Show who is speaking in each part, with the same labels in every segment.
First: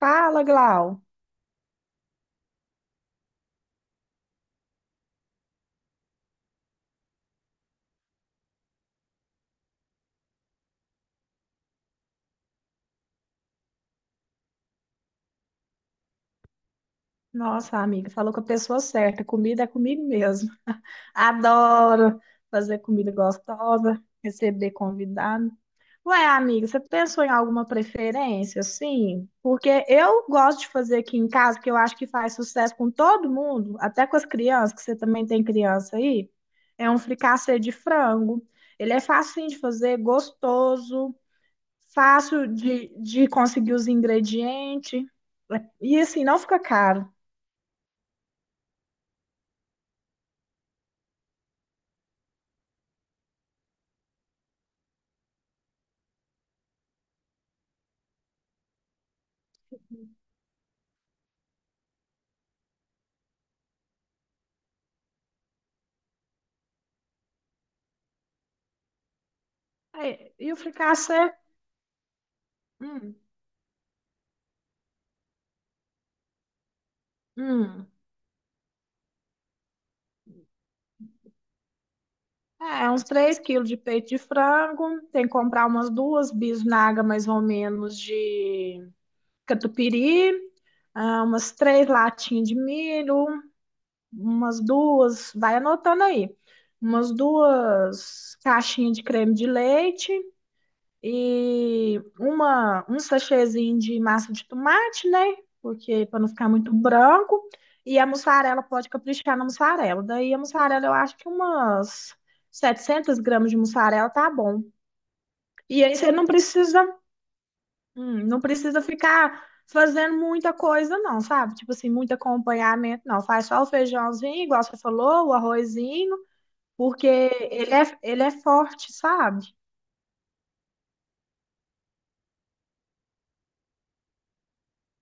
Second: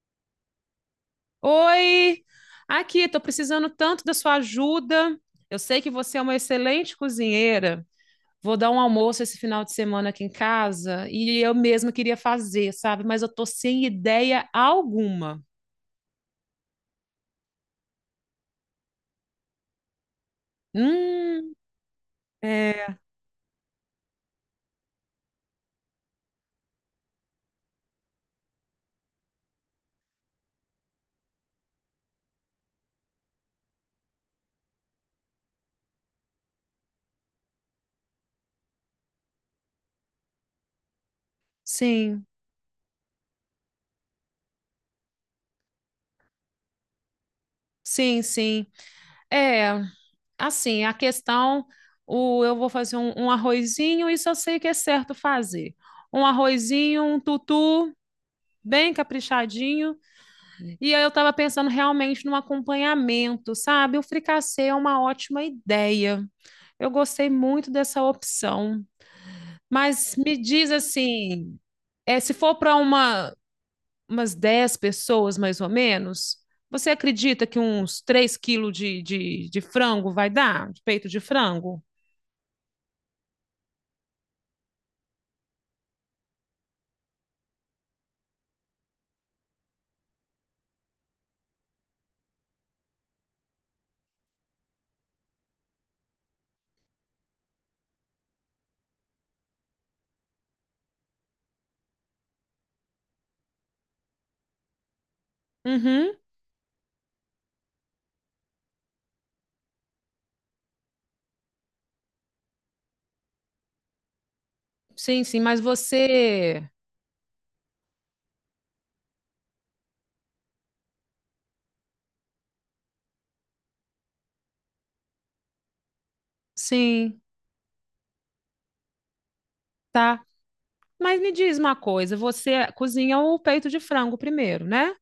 Speaker 1: Fala, Glau.
Speaker 2: Oi, aqui, estou precisando tanto da sua ajuda. Eu sei que você é uma excelente cozinheira. Vou dar um almoço esse final de semana aqui em casa e eu mesma queria fazer, sabe? Mas eu tô sem ideia alguma.
Speaker 1: Nossa, amiga, falou com a pessoa certa. Comida é comigo mesmo.
Speaker 2: Hum,
Speaker 1: Adoro fazer
Speaker 2: é,
Speaker 1: comida gostosa, receber convidado. Ué, amiga, você pensou em alguma preferência, assim? Porque eu gosto de fazer aqui em casa, que eu acho que faz sucesso com todo mundo, até com as crianças, que você também tem criança aí. É um fricassê de frango. Ele é facinho de fazer, gostoso.
Speaker 2: sim,
Speaker 1: Fácil de conseguir os ingredientes. E assim, não fica caro.
Speaker 2: sim, sim. É, assim, a questão, eu vou fazer um arrozinho, isso eu sei que é certo fazer. Um arrozinho, um tutu, bem caprichadinho. E aí eu estava pensando realmente num acompanhamento, sabe? O fricassê é uma ótima ideia. Eu gostei muito dessa opção.
Speaker 1: Aí,
Speaker 2: Mas me
Speaker 1: e o
Speaker 2: diz
Speaker 1: fricassê,
Speaker 2: assim, é, se for para
Speaker 1: hum,
Speaker 2: uma, umas 10 pessoas, mais ou menos, você acredita que
Speaker 1: hum,
Speaker 2: uns 3 quilos de frango vai dar? De peito de frango?
Speaker 1: é uns 3 quilos de peito de frango. Tem que comprar umas 2 bisnagas, mais ou menos, de catupiry. Umas 3 latinhas de milho. Umas duas, vai anotando aí. Umas 2 caixinhas de creme de leite. E um sachêzinho de massa de tomate, né? Porque
Speaker 2: Uhum.
Speaker 1: para não ficar muito branco. E a mussarela, pode caprichar na mussarela. Daí a mussarela, eu acho que umas 700 gramas de mussarela tá bom.
Speaker 2: Sim, sim, mas
Speaker 1: E aí você não
Speaker 2: você.
Speaker 1: precisa, não precisa ficar fazendo muita coisa, não, sabe? Tipo assim, muito acompanhamento, não. Faz só o feijãozinho, igual você falou, o arrozinho, porque
Speaker 2: Sim,
Speaker 1: ele é forte, sabe?
Speaker 2: tá. Mas me diz uma coisa, você cozinha o peito de frango primeiro, né?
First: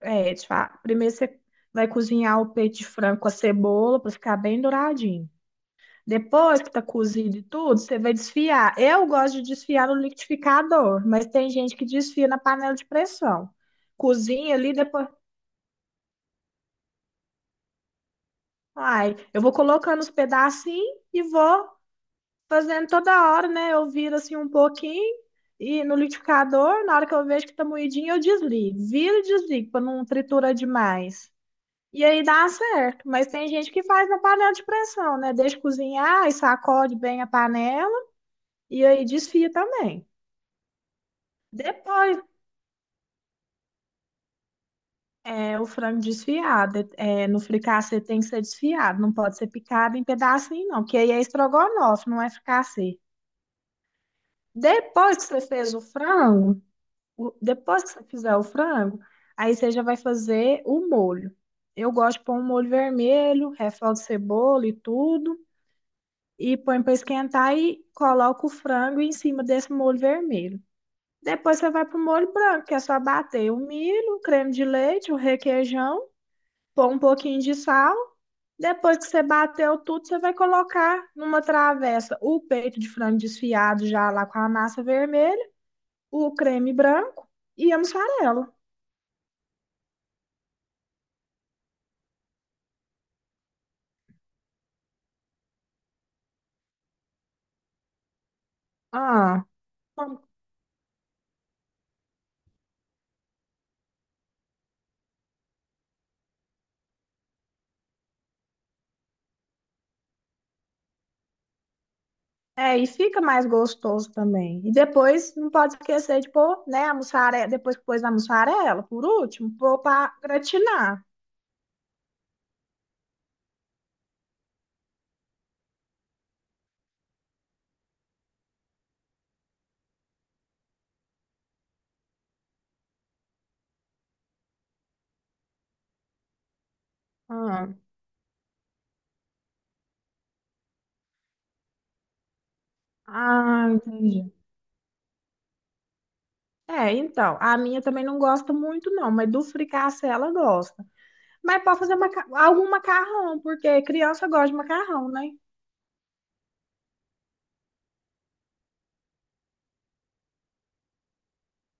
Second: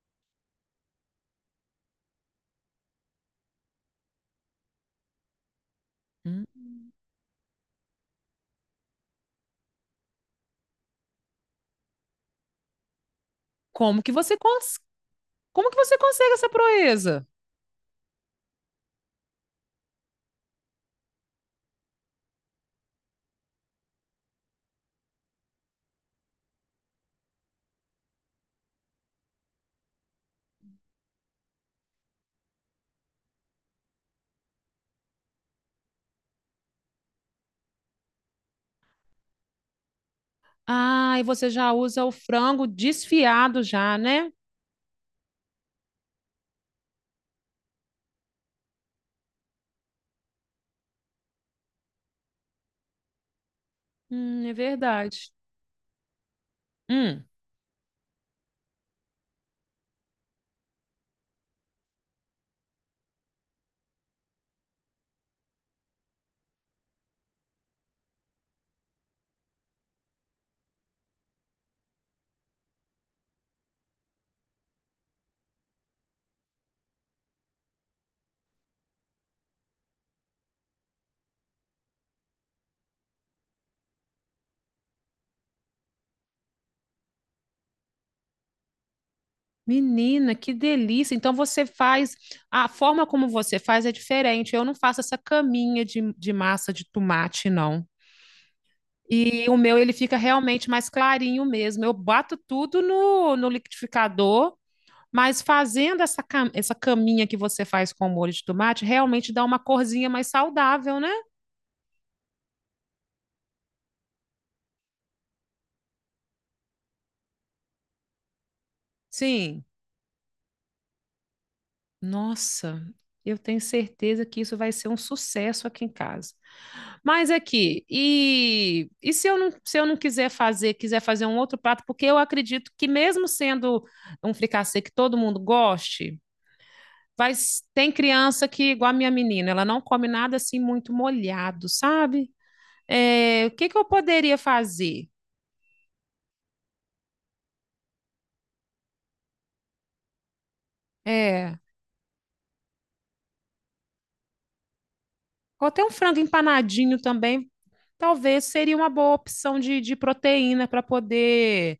Speaker 1: É, tipo, primeiro você vai cozinhar o peito de frango com a cebola para ficar bem douradinho.
Speaker 2: Hum.
Speaker 1: Depois que tá cozido e tudo, você vai desfiar. Eu gosto de desfiar no liquidificador, mas tem gente que desfia na panela de pressão.
Speaker 2: Como que você
Speaker 1: Cozinha ali,
Speaker 2: cons-
Speaker 1: depois.
Speaker 2: Como que você consegue essa proeza?
Speaker 1: Ai, eu vou colocando os pedacinhos e vou fazendo toda hora, né? Eu viro assim um pouquinho e no liquidificador, na hora que eu vejo que tá moidinho, eu desligo. Viro e desligo para não triturar demais. E aí dá certo, mas tem gente que faz na panela de pressão, né? Deixa cozinhar e sacode bem a panela e aí desfia também.
Speaker 2: Ah, e você já usa o
Speaker 1: Depois,
Speaker 2: frango desfiado já, né?
Speaker 1: é, o frango desfiado, é, no fricassê tem que ser desfiado, não pode ser picado em pedacinho não, porque aí é estrogonofe, não é fricassê.
Speaker 2: É
Speaker 1: Depois
Speaker 2: verdade.
Speaker 1: que você fez o frango,
Speaker 2: Hum,
Speaker 1: Depois que você fizer o frango, aí você já vai fazer o molho. Eu gosto de pôr um molho vermelho, refogo de cebola e tudo. E põe para esquentar e coloca o frango em cima desse molho vermelho. Depois você vai pro molho branco, que é só bater o milho, o creme de leite, o requeijão, pôr um pouquinho de sal. Depois que você bateu tudo, você vai colocar numa travessa o peito de frango desfiado já lá com a massa vermelha, o creme branco e a mussarela.
Speaker 2: Menina, que delícia. Então você faz, a forma como você faz é diferente. Eu não faço essa caminha de massa de tomate, não.
Speaker 1: Ah,
Speaker 2: E o meu, ele fica
Speaker 1: como
Speaker 2: realmente mais clarinho mesmo. Eu bato tudo no liquidificador, mas fazendo essa caminha que você faz com o molho de tomate, realmente dá uma corzinha mais saudável, né?
Speaker 1: É, e fica mais gostoso também. E depois, não pode esquecer de pôr, né, a mussarela, depois que pôs na mussarela, por último,
Speaker 2: Sim.
Speaker 1: pôr para gratinar.
Speaker 2: Nossa, eu tenho certeza que isso vai ser um sucesso aqui em casa. Mas aqui, e se eu não quiser fazer, um outro prato, porque eu acredito que mesmo sendo um fricassê que todo mundo goste,
Speaker 1: Ah,
Speaker 2: tem criança que, igual a minha menina, ela não come nada assim muito molhado, sabe? É, o
Speaker 1: ah,
Speaker 2: que que eu
Speaker 1: entendi.
Speaker 2: poderia fazer?
Speaker 1: É, então, a minha também não gosta muito, não, mas do fricassê ela gosta.
Speaker 2: É,
Speaker 1: Mas pode fazer algum macarrão, porque criança gosta de macarrão, né?
Speaker 2: ou até um frango empanadinho também, talvez seria uma boa opção de proteína para poder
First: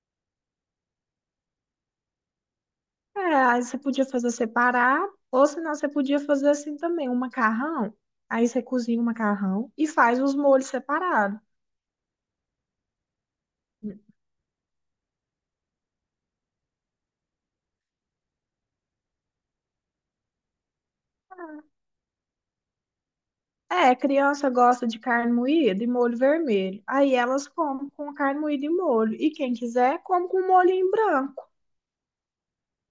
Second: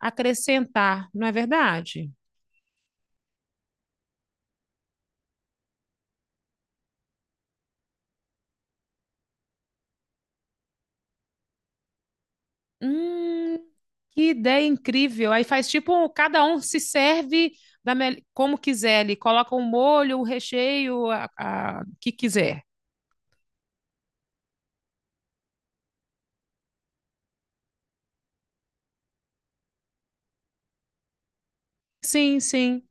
Speaker 2: acrescentar, não é verdade?
Speaker 1: É, aí você podia fazer separado, ou senão você podia fazer assim também, um macarrão. Aí você cozinha o macarrão e faz os molhos separados.
Speaker 2: Hum, que ideia incrível. Aí faz tipo, cada um se serve como quiser ali, coloca o molho, o recheio, o que quiser.
Speaker 1: É, criança gosta de carne moída e molho vermelho. Aí elas comem com carne moída e molho. E quem quiser, come com molhinho branco.
Speaker 2: Sim, sim,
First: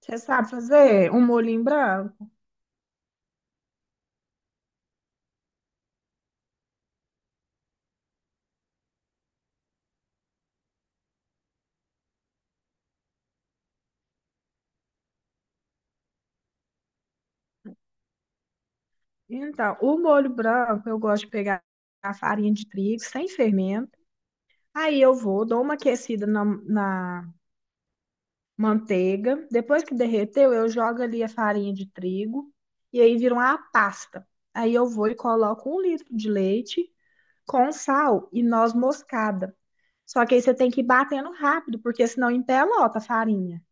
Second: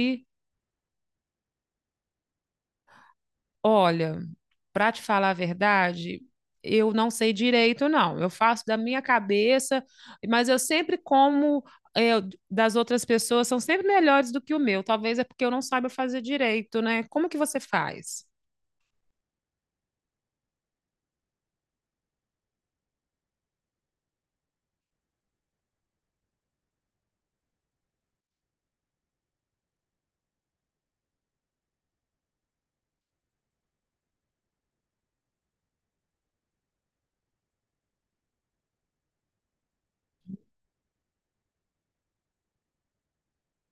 Speaker 1: Você sabe fazer um molhinho branco?
Speaker 2: Olha, para te falar a verdade, eu não sei direito, não. Eu faço da minha cabeça, mas eu sempre como é, das outras pessoas, são sempre melhores do que o meu. Talvez é porque eu não saiba fazer direito, né? Como que você faz?
Speaker 1: Então, o molho branco, eu gosto de pegar a farinha de trigo sem fermento. Aí eu vou, dou uma aquecida na manteiga. Depois que derreteu, eu jogo ali a farinha de trigo. E aí vira uma pasta. Aí eu vou e coloco 1 litro de leite com sal e noz moscada. Só que aí você tem que ir batendo rápido, porque senão empelota a farinha,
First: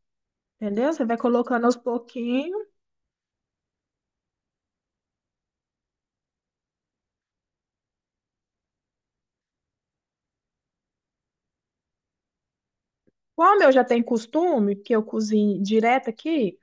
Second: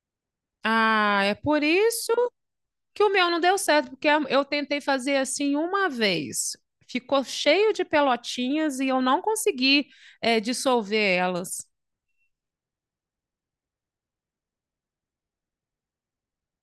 Speaker 1: entendeu? Você vai
Speaker 2: Ah, é por
Speaker 1: colocando aos
Speaker 2: isso
Speaker 1: pouquinhos.
Speaker 2: que o meu não deu certo, eu tentei fazer assim uma vez. Ficou cheio de pelotinhas e eu não consegui, dissolver elas.
Speaker 1: Como eu já tenho costume, que eu cozinho direto aqui,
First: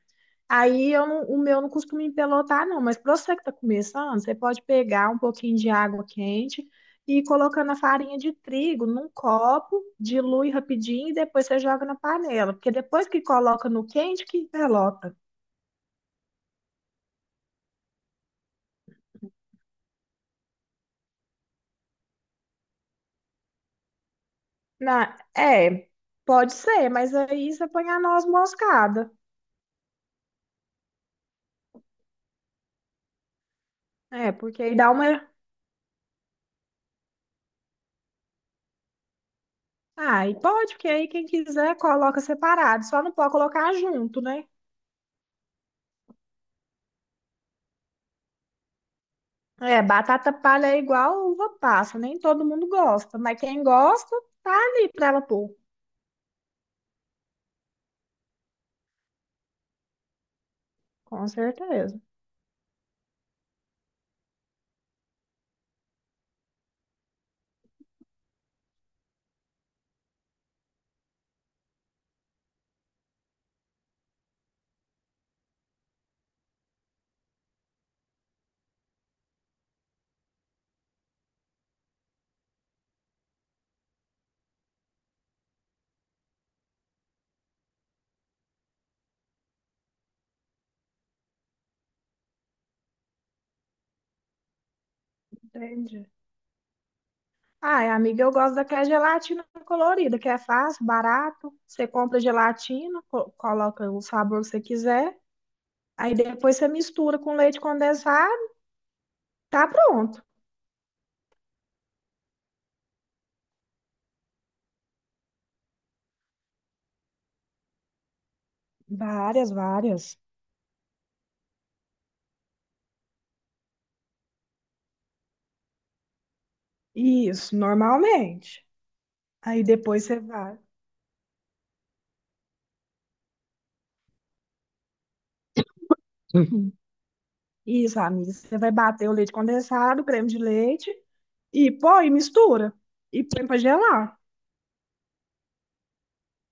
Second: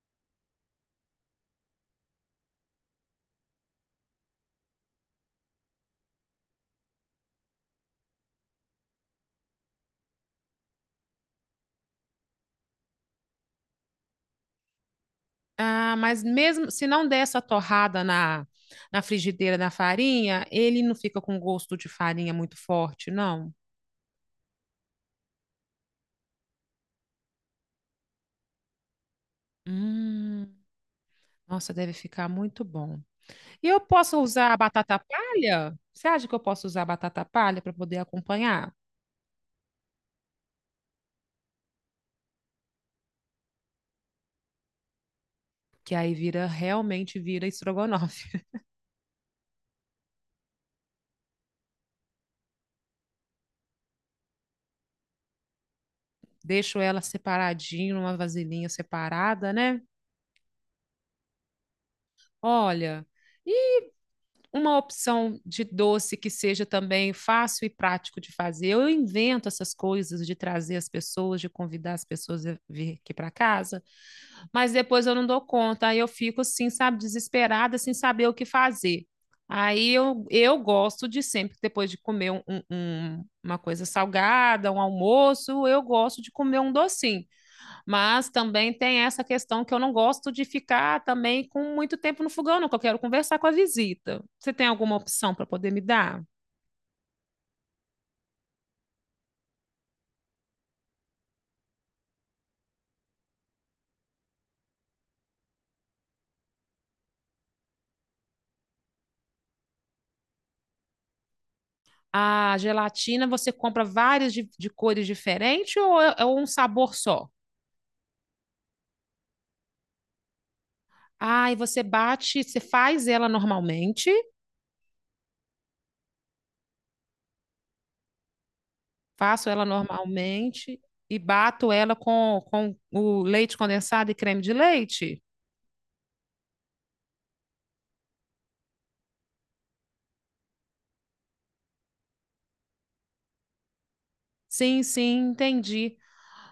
Speaker 1: aí eu não- o meu não costuma empelotar, não. Mas para você que está começando, você pode pegar um pouquinho de água quente e ir colocando a farinha de trigo num copo, dilui rapidinho e depois você joga na panela. Porque depois que coloca no quente, que empelota.
Speaker 2: Ah, mas mesmo se não der essa torrada na frigideira da farinha, ele não fica com gosto de farinha muito forte, não?
Speaker 1: É, pode ser, mas aí você põe a noz moscada.
Speaker 2: Hum, Nossa, deve ficar muito bom. E eu posso
Speaker 1: É,
Speaker 2: usar a
Speaker 1: porque aí dá
Speaker 2: batata
Speaker 1: uma.
Speaker 2: palha? Você acha que eu posso usar a batata palha para poder acompanhar?
Speaker 1: Ah, e pode, porque aí quem quiser coloca separado, só não pode colocar junto, né?
Speaker 2: Que aí vira, realmente vira estrogonofe.
Speaker 1: É, batata palha é igual uva passa, nem todo mundo gosta, mas quem gosta, tá ali pra ela pôr,
Speaker 2: Deixo ela separadinho, numa vasilhinha separada, né?
Speaker 1: com certeza.
Speaker 2: Olha, uma opção de doce que seja também fácil e prático de fazer. Eu invento essas coisas de trazer as pessoas, de convidar as pessoas a vir aqui para casa, mas depois eu não dou conta. Aí eu fico assim, sabe, desesperada, sem saber o que fazer. Aí eu gosto de sempre, depois de comer uma coisa salgada, um almoço, eu gosto de comer um docinho. Mas também tem essa questão que eu não gosto de ficar também com muito tempo no fogão, não, que eu quero conversar com a visita. Você tem alguma opção para poder me
Speaker 1: Entendi.
Speaker 2: dar?
Speaker 1: Ai, amiga, eu gosto daquela gelatina colorida, que é fácil, barato. Você compra gelatina, coloca o sabor que você quiser, aí depois você mistura com leite condensado, tá pronto.
Speaker 2: A gelatina você compra várias de cores diferentes ou é um sabor só?
Speaker 1: Várias, várias.
Speaker 2: Ah, você faz ela normalmente,
Speaker 1: Isso, normalmente.
Speaker 2: faço
Speaker 1: Aí
Speaker 2: ela
Speaker 1: depois você vai.
Speaker 2: normalmente e bato ela com o leite condensado e creme de leite?
Speaker 1: Uhum. Isso, amiga. Você vai bater o leite condensado, o creme de leite e põe, mistura. E põe pra gelar.
Speaker 2: Sim, sim, entendi.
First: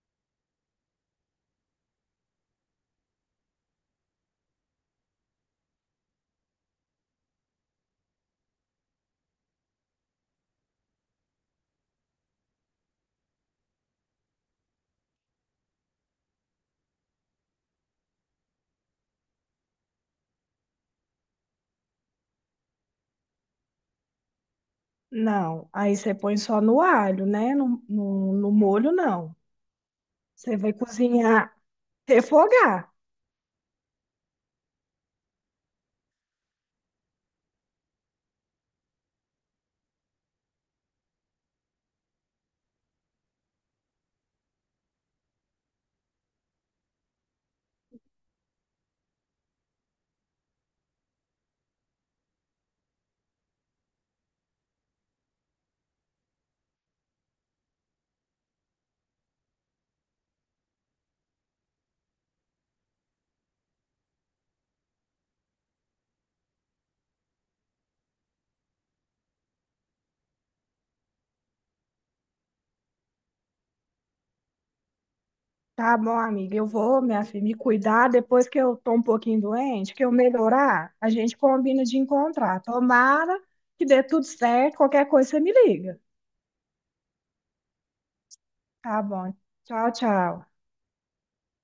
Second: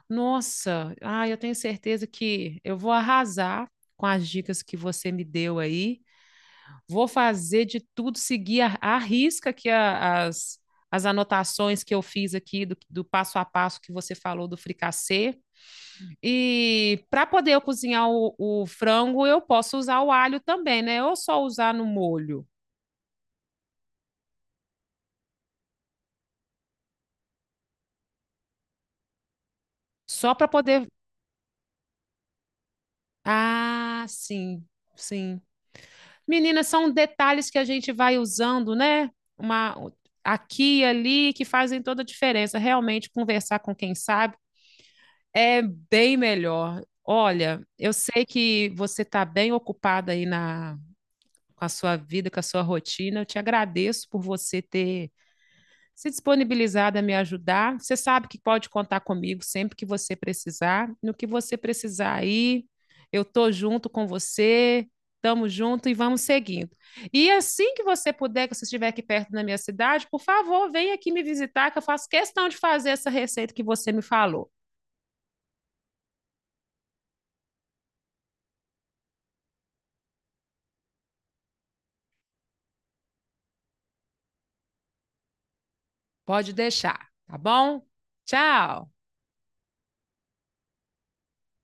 Speaker 2: Nossa, ah, eu tenho certeza que eu vou arrasar com as dicas que você me deu aí. Vou fazer de tudo, seguir a risca as anotações que eu fiz aqui do passo a passo que você falou do fricassê. E para poder eu cozinhar o frango, eu posso usar o alho também, né? Ou só usar no molho?
Speaker 1: Não, aí você põe só no alho, né? No molho, não.
Speaker 2: Só para
Speaker 1: Você vai
Speaker 2: poder.
Speaker 1: cozinhar, refogar.
Speaker 2: Ah, sim, sim. Meninas são detalhes que a gente vai usando, né? Uma aqui e ali que fazem toda a diferença. Realmente, conversar com quem sabe é bem melhor. Olha, eu sei que você está bem ocupada com a sua vida, com a sua rotina. Eu te agradeço por você ter se disponibilizada a me ajudar. Você sabe que pode contar comigo sempre que você precisar. No que você precisar aí, eu tô junto com você. Estamos juntos e vamos seguindo. E assim que você puder, que você estiver aqui perto da minha cidade, por favor, venha aqui me visitar, que eu faço questão de fazer essa receita que você me falou.
Speaker 1: Tá bom, amiga, eu vou, minha filha, me cuidar depois que eu tô um pouquinho doente, que eu melhorar, a gente combina de encontrar. Tomara que dê tudo certo, qualquer coisa você me liga.
Speaker 2: Pode deixar, tá bom? Tchau!
Speaker 1: Tá bom. Tchau, tchau.